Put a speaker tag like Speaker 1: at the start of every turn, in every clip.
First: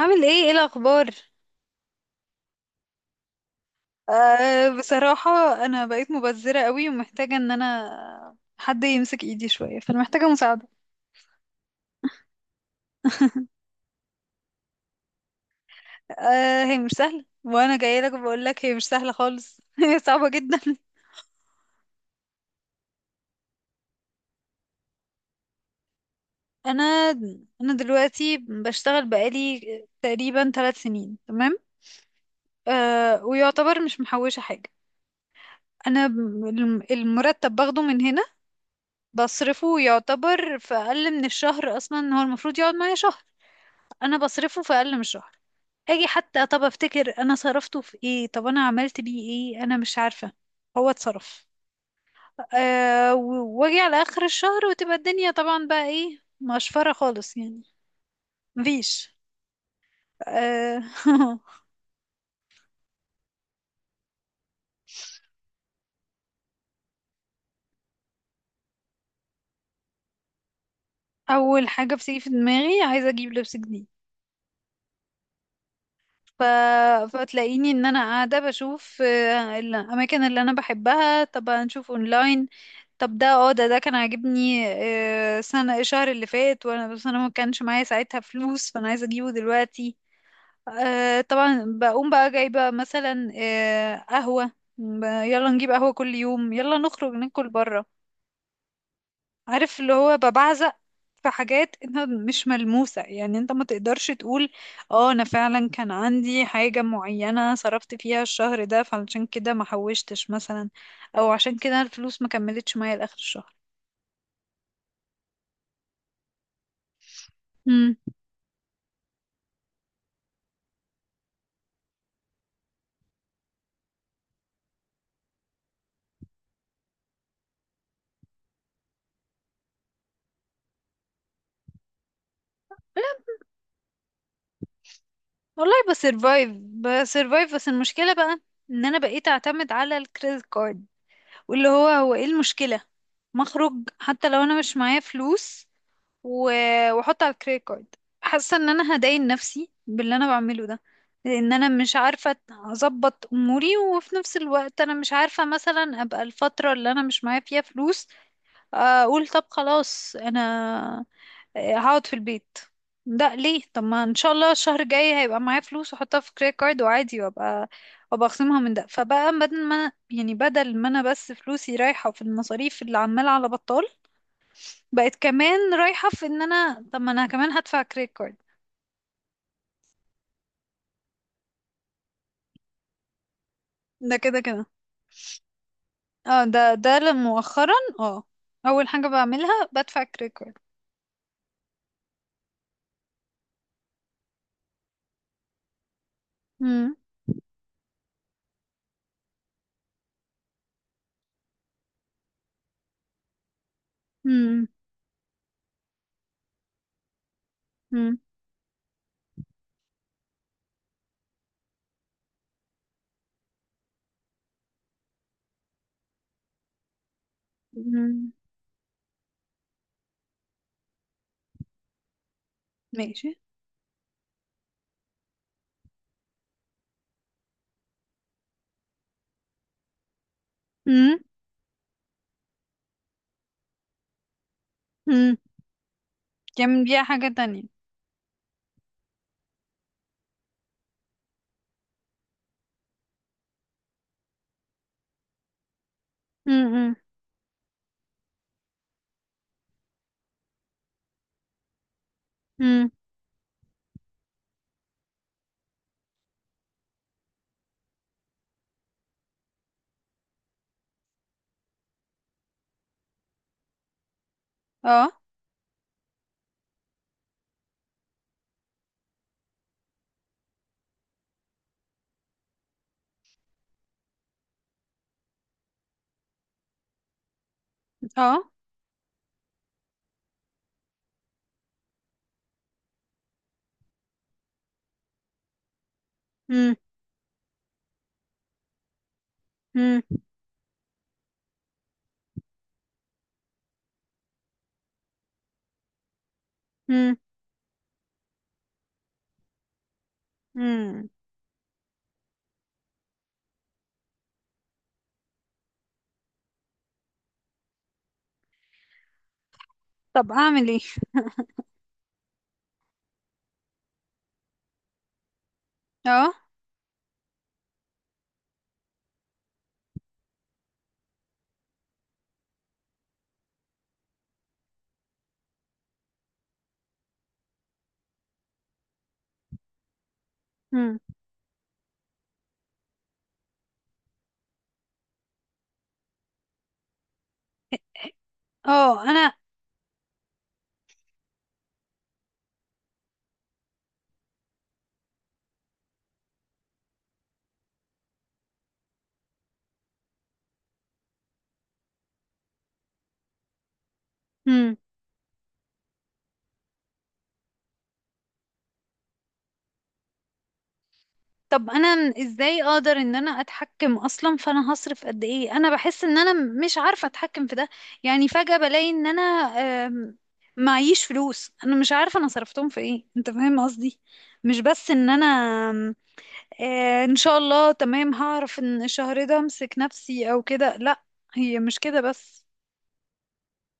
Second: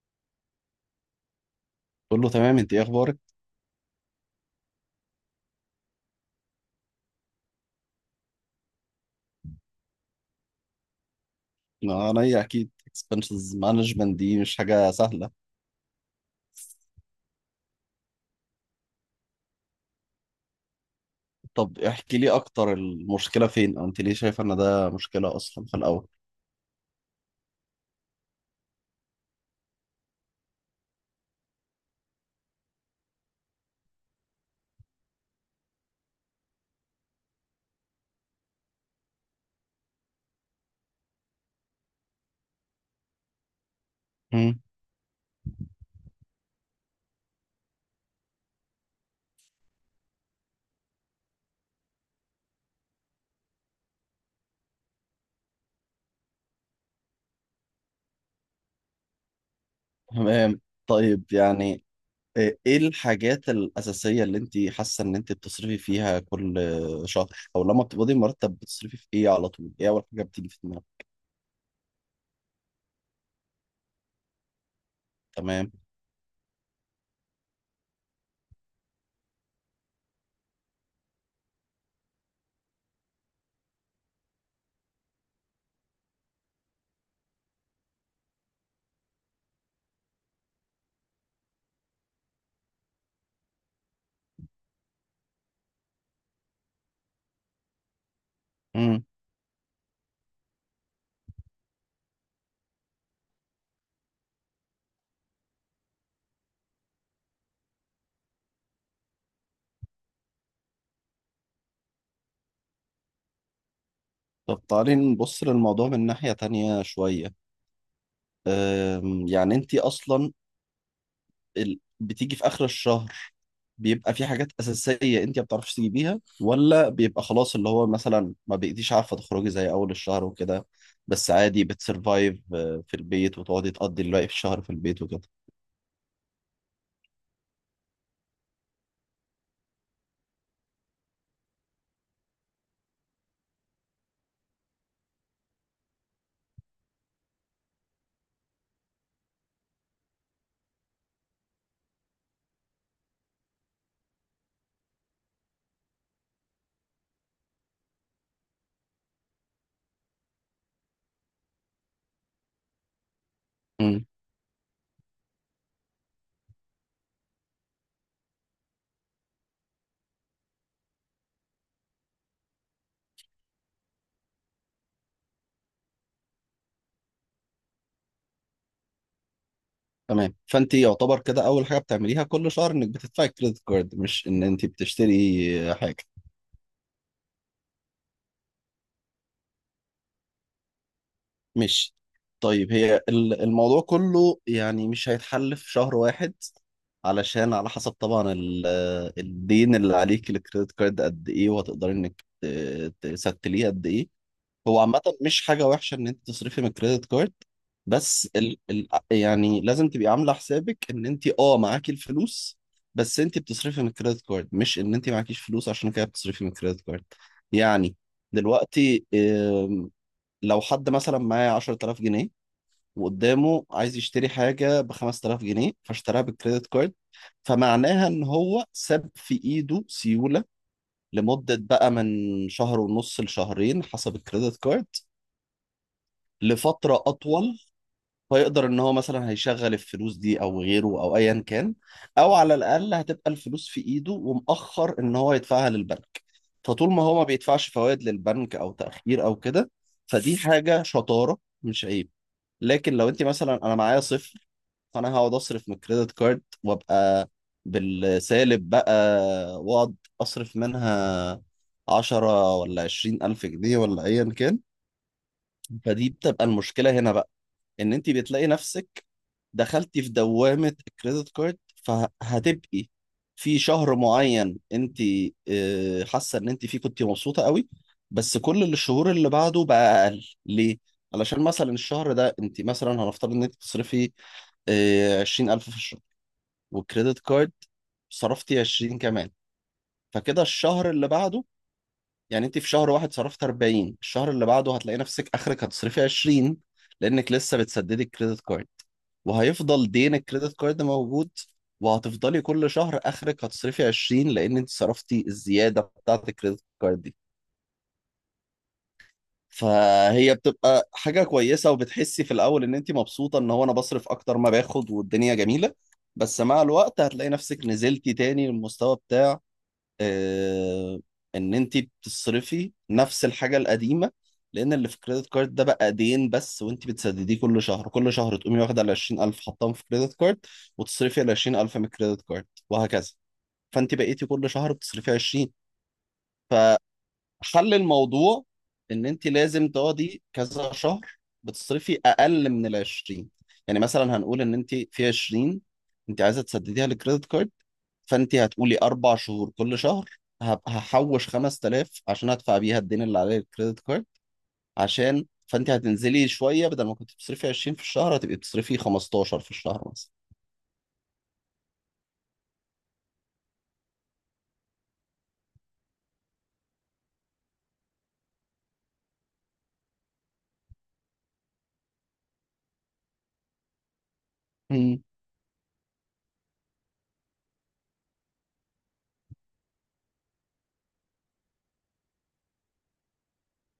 Speaker 1: عامل ايه الاخبار؟
Speaker 2: بقول له تمام، انت ايه اخبارك؟
Speaker 1: آه، بصراحة انا بقيت مبذرة قوي، ومحتاجة ان انا حد يمسك ايدي شوية، فانا محتاجة مساعدة.
Speaker 2: ما انا ايه اكيد اكسبنسز مانجمنت دي مش حاجه سهله.
Speaker 1: آه، هي مش سهلة، وانا جاية لك بقول لك هي مش سهلة خالص. هي صعبة جدا.
Speaker 2: طب احكي لي اكتر، المشكله فين، او انت ليه شايفه ان ده مشكله اصلا في الاول؟
Speaker 1: انا انا دلوقتي بشتغل بقالي تقريبا 3 سنين، تمام؟ آه، ويعتبر مش محوشة حاجة. انا ب- المرتب باخده من هنا، بصرفه يعتبر في اقل من الشهر. اصلا هو المفروض يقعد معايا شهر، انا
Speaker 2: مم.
Speaker 1: بصرفه في اقل من شهر. اجي حتى طب افتكر انا صرفته في ايه، طب انا عملت بيه ايه، انا مش عارفة. هو اتصرف. واجي على اخر الشهر، وتبقى الدنيا طبعا بقى ايه، مقشفرة خالص يعني. مفيش.
Speaker 2: تمام.
Speaker 1: أه.
Speaker 2: طيب يعني ايه الحاجات الاساسيه اللي انت حاسه ان انت بتصرفي فيها كل شهر، او لما بتقبضي مرتب بتصرفي في ايه على طول؟ ايه اول حاجه بتيجي في دماغك؟
Speaker 1: اول حاجة بتيجي في دماغي عايزة اجيب لبس جديد.
Speaker 2: تمام.
Speaker 1: ف... فتلاقيني ان انا قاعده بشوف الاماكن اللي انا بحبها، طب هنشوف اونلاين. طب ده، ده كان عاجبني سنه، الشهر اللي فات، وانا بس انا ما كانش معايا ساعتها فلوس، فانا عايزه اجيبه دلوقتي. طبعا بقوم بقى جايبه مثلا قهوه. يلا نجيب قهوه كل يوم، يلا نخرج ناكل بره.
Speaker 2: مم.
Speaker 1: عارف، اللي هو ببعزق في حاجات انت مش ملموسة. يعني انت ما تقدرش تقول اه انا فعلا كان عندي حاجة معينة صرفت فيها الشهر ده، فعشان كده ما حوشتش مثلا، او عشان كده الفلوس ما كملتش معايا لاخر الشهر.
Speaker 2: طب تعالي نبص للموضوع من ناحيه تانية شويه.
Speaker 1: امم
Speaker 2: يعني انت اصلا بتيجي في اخر الشهر، بيبقى في حاجات اساسيه انت ما بتعرفيش تجيبيها، ولا بيبقى خلاص اللي هو مثلا ما بقيتيش عارفه تخرجي زي اول الشهر وكده، بس عادي بتسرفايف في البيت وتقعدي تقضي الباقي في الشهر في البيت وكده.
Speaker 1: والله بسرفايف، بسرفايف، بس المشكلة بقى ان انا بقيت اعتمد على الكريدت كارد. واللي هو ايه المشكلة، مخرج. حتى لو انا مش معايا فلوس، واحط على الكريدت كارد. حاسه ان انا هداين نفسي باللي انا بعمله ده، لان انا مش عارفه اظبط اموري، وفي نفس الوقت انا مش عارفه مثلا ابقى الفتره اللي انا مش معايا فيها فلوس، اقول طب خلاص انا هقعد في البيت. ده ليه؟ طب ما
Speaker 2: امم.
Speaker 1: ان شاء الله الشهر الجاي هيبقى معايا فلوس، واحطها في كريدت كارد وعادي، وابقى اخصمها من ده. فبقى بدل ما يعني بدل ما انا بس فلوسي رايحه في المصاريف اللي عماله على بطال، بقت كمان رايحة في ان انا طب ما انا كمان هدفع كريدت كارد.
Speaker 2: تمام. فانت يعتبر كده اول حاجه بتعمليها كل شهر انك بتدفعي كريدت كارد،
Speaker 1: ده
Speaker 2: مش
Speaker 1: كده
Speaker 2: ان
Speaker 1: كده.
Speaker 2: انت بتشتري حاجه.
Speaker 1: اه، مؤخرا اه اول حاجة بعملها بدفع كريدت كارد.
Speaker 2: ماشي. طيب، هي الموضوع كله يعني مش هيتحل في شهر واحد،
Speaker 1: مم.
Speaker 2: علشان على حسب طبعا الدين اللي عليك الكريدت كارد قد ايه، وهتقدري انك تستليه قد ايه.
Speaker 1: مم.
Speaker 2: هو عامة مش حاجة وحشة ان انت تصرفي من الكريدت كارد،
Speaker 1: مم.
Speaker 2: بس ال يعني لازم تبقي عاملة حسابك ان انت معاكي الفلوس، بس انت بتصرفي من الكريدت كارد، مش ان انت معكيش فلوس عشان كده بتصرفي من الكريدت كارد يعني.
Speaker 1: مم.
Speaker 2: دلوقتي لو حد مثلا معاه 10000 جنيه،
Speaker 1: ماشي.
Speaker 2: وقدامه عايز يشتري حاجة ب 5000 جنيه فاشتراها بالكريدت كارد، فمعناها إن هو ساب في إيده سيولة
Speaker 1: مم.
Speaker 2: لمدة بقى من شهر ونص لشهرين حسب الكريدت كارد،
Speaker 1: مم. تعمل
Speaker 2: لفترة
Speaker 1: بيها حاجة
Speaker 2: أطول.
Speaker 1: تانية.
Speaker 2: فيقدر إن هو مثلا هيشغل الفلوس دي أو غيره أو أيا كان، أو على الأقل هتبقى الفلوس في إيده ومأخر إن هو يدفعها للبنك.
Speaker 1: مم.
Speaker 2: فطول
Speaker 1: مم.
Speaker 2: ما هو ما بيدفعش فوائد للبنك أو تأخير أو كده، فدي حاجة شطارة مش عيب.
Speaker 1: مم.
Speaker 2: لكن لو انت مثلا انا معايا صفر، فانا هقعد اصرف من الكريدت كارد وابقى بالسالب بقى، واقعد اصرف منها عشرة ولا عشرين ألف جنيه ولا أيا كان.
Speaker 1: اه.
Speaker 2: فدي بتبقى المشكلة هنا بقى، إن أنت بتلاقي نفسك دخلتي في دوامة الكريدت كارد، فهتبقي في شهر معين انت حاسة ان انت فيه كنت مبسوطة قوي، بس
Speaker 1: اه.
Speaker 2: كل الشهور اللي بعده بقى اقل، ليه؟ علشان مثلا الشهر ده انت مثلا، هنفترض ان انت بتصرفي 20 ألف في الشهر،
Speaker 1: مم.
Speaker 2: والكريدت كارد صرفتي عشرين كمان.
Speaker 1: مم.
Speaker 2: فكده الشهر اللي بعده، يعني انت في شهر واحد صرفت 40، الشهر اللي بعده هتلاقي نفسك اخرك هتصرفي 20،
Speaker 1: مم.
Speaker 2: لانك لسه بتسددي الكريدت كارد، وهيفضل دين الكريدت كارد
Speaker 1: مم.
Speaker 2: موجود، وهتفضلي كل شهر اخرك هتصرفي 20 لان انت صرفتي الزياده بتاعه الكريدت كارد دي.
Speaker 1: طب
Speaker 2: فهي
Speaker 1: اعمل ايه؟
Speaker 2: بتبقى حاجه كويسه، وبتحسي في الاول ان انت مبسوطه ان هو انا بصرف اكتر ما باخد والدنيا جميله.
Speaker 1: اه.
Speaker 2: بس مع الوقت هتلاقي نفسك نزلتي تاني للمستوى، آه، ان انت بتصرفي نفس الحاجه القديمه، لان اللي في كريدت كارد ده بقى دين بس، وانت بتسدديه كل شهر تقومي واخده ال 20000 حطاهم في كريدت كارد،
Speaker 1: مم.
Speaker 2: وتصرفي ال 20000 من كريدت كارد، وهكذا. فانت بقيتي كل شهر بتصرفي 20. فحل الموضوع
Speaker 1: اه
Speaker 2: ان انت
Speaker 1: انا.
Speaker 2: لازم تقعدي كذا شهر بتصرفي اقل من ال 20. يعني مثلا هنقول ان انت في 20 انت عايزه تسدديها لكريدت كارد، فانت هتقولي 4 شهور، كل شهر هحوش 5000 عشان ادفع بيها الدين اللي عليه الكريدت كارد.
Speaker 1: مم.
Speaker 2: عشان فانت هتنزلي شويه، بدل ما كنت بتصرفي 20 في الشهر هتبقي بتصرفي 15 في الشهر مثلا.
Speaker 1: طب انا ازاي اقدر ان انا اتحكم اصلا، فانا هصرف قد ايه؟ انا بحس ان انا مش عارفة اتحكم في ده. يعني فجأة بلاقي ان انا آم، معيش فلوس، انا مش عارفة انا صرفتهم في ايه، انت فاهم قصدي؟ مش بس
Speaker 2: مم.
Speaker 1: ان انا آم، ان شاء الله تمام هعرف ان الشهر ده امسك نفسي او كده، لا، هي مش كده بس.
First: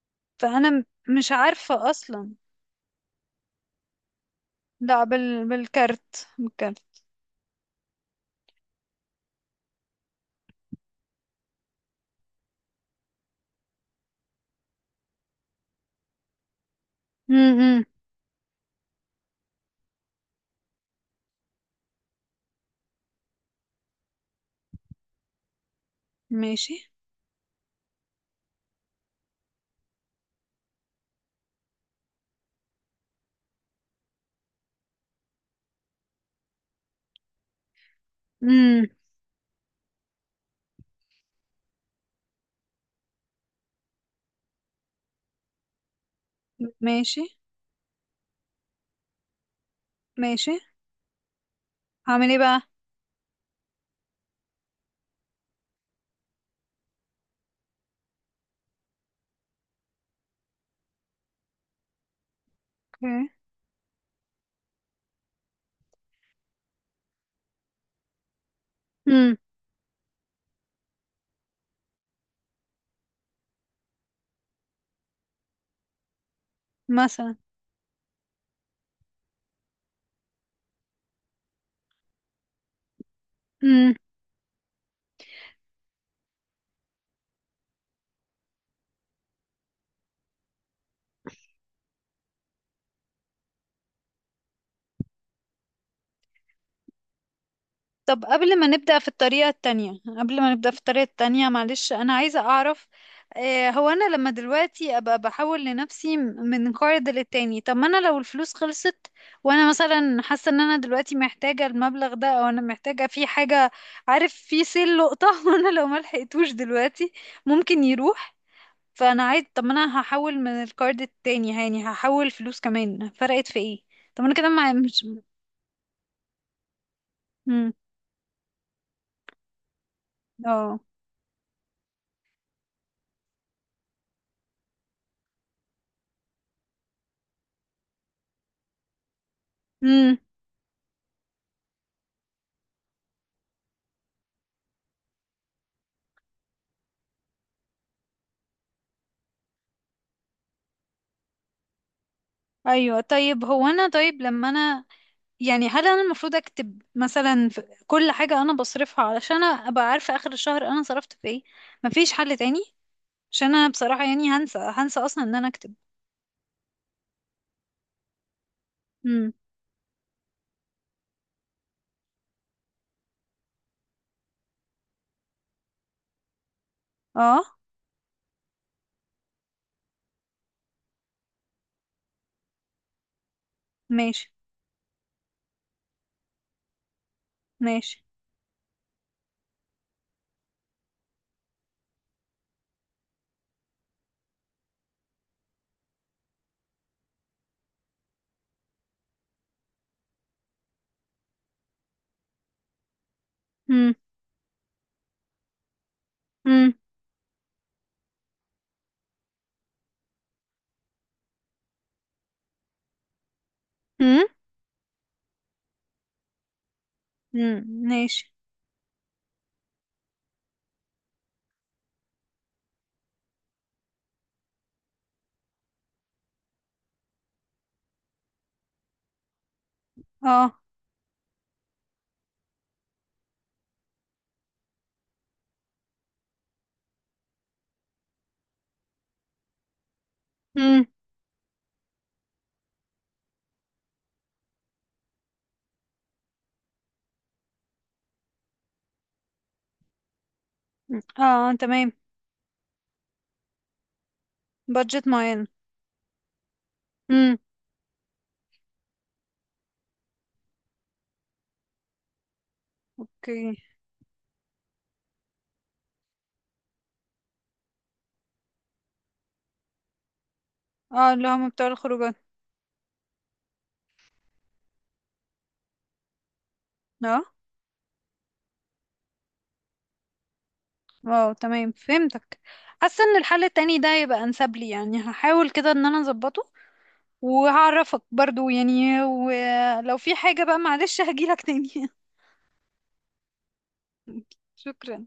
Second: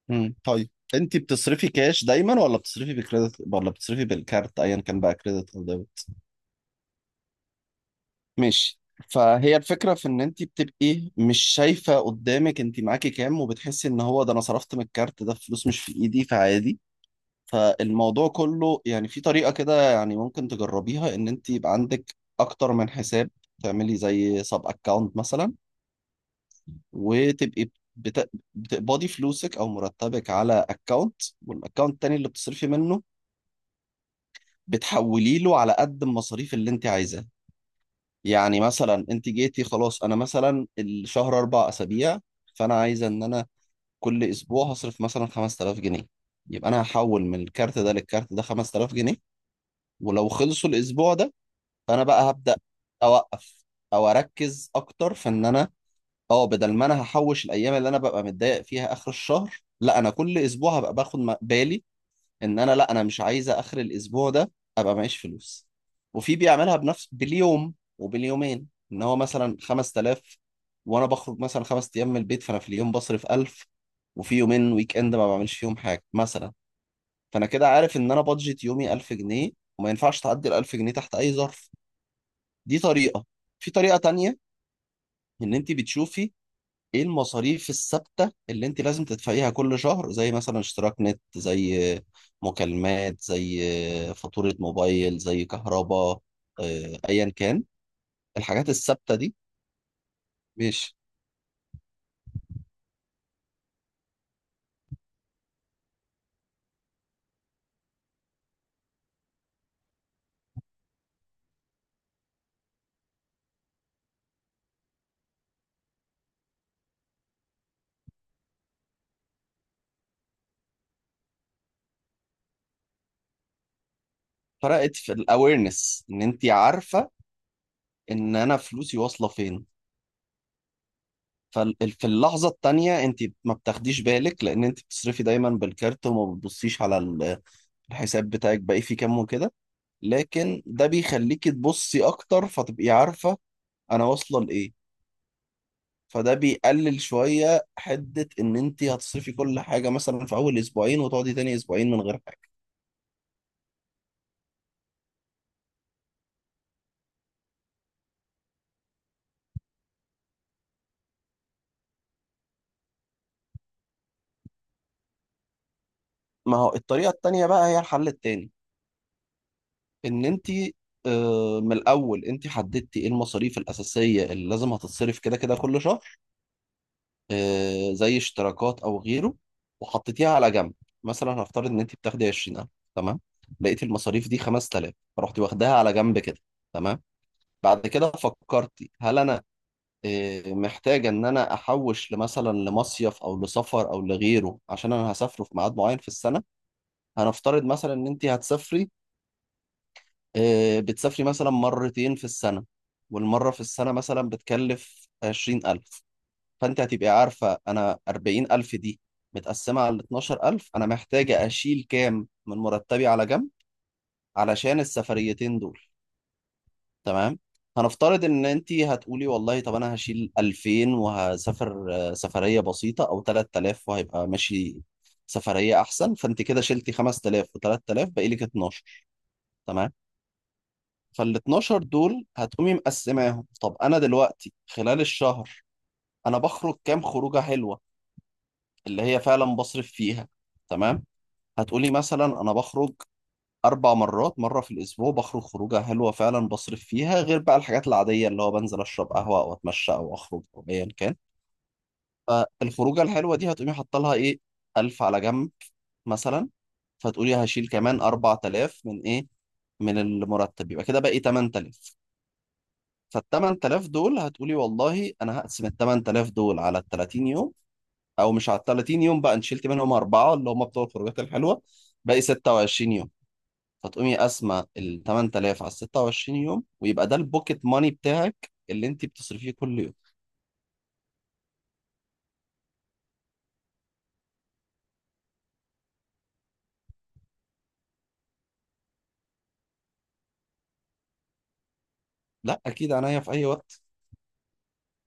Speaker 2: مم.
Speaker 1: فانا
Speaker 2: طيب
Speaker 1: م-
Speaker 2: انت
Speaker 1: مش
Speaker 2: بتصرفي
Speaker 1: عارفة
Speaker 2: كاش
Speaker 1: اصلا.
Speaker 2: دايما، ولا بتصرفي بكريدت، ولا بتصرفي بالكارت، ايا كان
Speaker 1: لا،
Speaker 2: بقى كريدت او ديبت؟
Speaker 1: بالكارت.
Speaker 2: ماشي. فهي الفكره في ان انت بتبقي مش شايفه قدامك انت معاكي كام، وبتحسي ان هو ده، انا صرفت من الكارت ده فلوس مش في ايدي فعادي.
Speaker 1: امم.
Speaker 2: فالموضوع كله يعني في طريقة كده يعني ممكن تجربيها، ان انت يبقى عندك اكتر من حساب، تعملي زي سب اكونت مثلا،
Speaker 1: ماشي.
Speaker 2: وتبقي بت... بتقبضي فلوسك او مرتبك على اكونت، والاكونت التاني اللي بتصرفي منه بتحولي له على قد المصاريف اللي انت عايزاها. يعني
Speaker 1: امم.
Speaker 2: مثلا انت جيتي خلاص، انا مثلا الشهر 4 اسابيع، فانا عايزه ان انا كل اسبوع هصرف مثلا 5000 جنيه، يبقى انا هحول
Speaker 1: ماشي.
Speaker 2: من الكارت ده للكارت ده 5000 جنيه. ولو
Speaker 1: ماشي.
Speaker 2: خلصوا الاسبوع ده، فانا
Speaker 1: هعمل
Speaker 2: بقى
Speaker 1: ايه
Speaker 2: هبدا
Speaker 1: بقى؟
Speaker 2: اوقف، او اركز اكتر في ان انا اه بدل ما انا هحوش الايام اللي انا ببقى متضايق فيها اخر الشهر، لا انا كل اسبوع هبقى باخد بالي، ان انا لا انا مش
Speaker 1: اوكي.
Speaker 2: عايزه اخر الاسبوع ده ابقى معيش فلوس. وفي بيعملها بنفس باليوم وباليومين، ان هو
Speaker 1: امم.
Speaker 2: مثلا 5000، وانا بخرج مثلا 5 ايام من البيت، فانا في اليوم بصرف 1000، وفي يومين ويك اند ما بعملش فيهم حاجه مثلا.
Speaker 1: مثلا.
Speaker 2: فانا كده عارف ان انا بادجت يومي 1000 جنيه، وما ينفعش تعدي ال 1000 جنيه تحت اي ظرف. دي طريقة. في
Speaker 1: امم.
Speaker 2: طريقة تانية، ان انت بتشوفي ايه المصاريف الثابتة اللي انت لازم تدفعيها كل شهر، زي مثلا اشتراك نت، زي مكالمات، زي فاتورة موبايل، زي كهرباء، ايا كان
Speaker 1: طب قبل ما
Speaker 2: الحاجات
Speaker 1: نبدأ في
Speaker 2: الثابتة دي.
Speaker 1: الطريقة التانية، قبل ما نبدأ في
Speaker 2: ماشي.
Speaker 1: الطريقة التانية معلش، أنا عايزة أعرف، آه، هو أنا لما دلوقتي أبقى بحول لنفسي من قرض للتاني، طب ما أنا لو الفلوس خلصت وأنا مثلا حاسة إن أنا دلوقتي محتاجة المبلغ ده، أو أنا محتاجة في حاجة، عارف، في سيل لقطة وأنا لو ما لحقتوش دلوقتي ممكن يروح، فأنا عايز، طب ما أنا هحول من القرض التاني، يعني هحول فلوس كمان، فرقت في إيه؟ طب أنا كده مع
Speaker 2: فرقت
Speaker 1: مش.
Speaker 2: في الاويرنس، ان انت عارفة
Speaker 1: مم.
Speaker 2: ان انا فلوسي واصلة فين.
Speaker 1: اه.
Speaker 2: ففي اللحظة التانية انت ما بتاخديش بالك، لان انت بتصرفي دايما بالكارت، وما بتبصيش على الحساب بتاعك باقي فيه كام وكده.
Speaker 1: امم.
Speaker 2: لكن ده بيخليكي تبصي اكتر فتبقي عارفة انا واصلة لايه. فده بيقلل شوية حدة ان انت هتصرفي كل حاجة مثلا في اول اسبوعين، وتقعدي تاني اسبوعين من غير حاجة.
Speaker 1: ايوه. طيب هو انا، طيب لما انا، يعني هل انا المفروض اكتب مثلا في كل حاجه انا بصرفها علشان ابقى عارفه اخر الشهر انا صرفت في ايه؟ مفيش حل تاني؟ عشان انا بصراحه يعني هنسى، هنسى اصلا ان انا اكتب.
Speaker 2: ما هو الطريقة التانية بقى هي الحل التاني،
Speaker 1: امم.
Speaker 2: ان انت من الاول انت حددتي ايه المصاريف الاساسية اللي لازم هتتصرف كده كده كل شهر،
Speaker 1: اه.
Speaker 2: زي اشتراكات او غيره، وحطيتيها على جنب. مثلا هنفترض ان انت بتاخدي 20000، تمام، لقيتي
Speaker 1: ماشي.
Speaker 2: المصاريف دي 5000 فرحتي واخداها على جنب كده، تمام. بعد
Speaker 1: ماشي.
Speaker 2: كده فكرت، هل انا محتاج ان انا احوش لمثلا لمصيف او لسفر او لغيره عشان انا هسافره في ميعاد معين في السنه. هنفترض مثلا ان انت هتسافري، بتسافري مثلا مرتين في السنه، والمره في السنه
Speaker 1: امم.
Speaker 2: مثلا بتكلف 20000،
Speaker 1: امم.
Speaker 2: فانت هتبقي عارفه انا 40000 دي متقسمه على 12000، انا محتاجه اشيل كام من مرتبي على جنب
Speaker 1: امم.
Speaker 2: علشان السفريتين دول. تمام.
Speaker 1: امم.
Speaker 2: هنفترض
Speaker 1: ماشي.
Speaker 2: ان انت هتقولي والله، طب انا هشيل 2000 وهسافر سفريه بسيطه، او 3000 وهيبقى ماشي سفريه احسن. فانت كده شلتي 5000 و3000 باقي لك 12، تمام.
Speaker 1: اه.
Speaker 2: فال 12 دول هتقومي مقسماهم، طب انا دلوقتي خلال الشهر انا بخرج كام خروجه حلوه اللي هي فعلا بصرف فيها؟
Speaker 1: امم.
Speaker 2: تمام. هتقولي مثلا انا بخرج أربع مرات، مرة في الأسبوع بخرج خروجة حلوة فعلا بصرف فيها، غير بقى الحاجات العادية اللي هو بنزل أشرب قهوة أو أتمشى أو أخرج أو أيا كان.
Speaker 1: اه، تمام.
Speaker 2: فالخروجة الحلوة دي هتقومي حاطة لها إيه؟ ألف
Speaker 1: بادجت
Speaker 2: على
Speaker 1: معين.
Speaker 2: جنب مثلا. فتقولي
Speaker 1: امم.
Speaker 2: هشيل كمان 4 تلاف من إيه؟ من المرتب. يبقى كده باقي 8 تلاف.
Speaker 1: اوكي.
Speaker 2: فالتمن تلاف دول هتقولي والله أنا هقسم التمن تلاف دول على الـ30 يوم، أو مش على التلاتين يوم بقى، أنت شلت منهم أربعة اللي هم بتوع
Speaker 1: اه،
Speaker 2: الخروجات
Speaker 1: اللي هم
Speaker 2: الحلوة،
Speaker 1: بتوع الخروجات.
Speaker 2: باقي 26 يوم. فتقومي قاسمة ال 8000 على 26 يوم، ويبقى ده
Speaker 1: اه.
Speaker 2: البوكيت ماني بتاعك اللي انت بتصرفيه كل يوم.
Speaker 1: واو، تمام فهمتك. حاسه ان الحل التاني ده يبقى انسب لي، يعني هحاول كده ان انا اظبطه، وهعرفك برضو يعني، ولو في حاجه بقى معلش هجيلك تاني.
Speaker 2: لا، اكيد، عينيا في اي وقت.
Speaker 1: شكرا.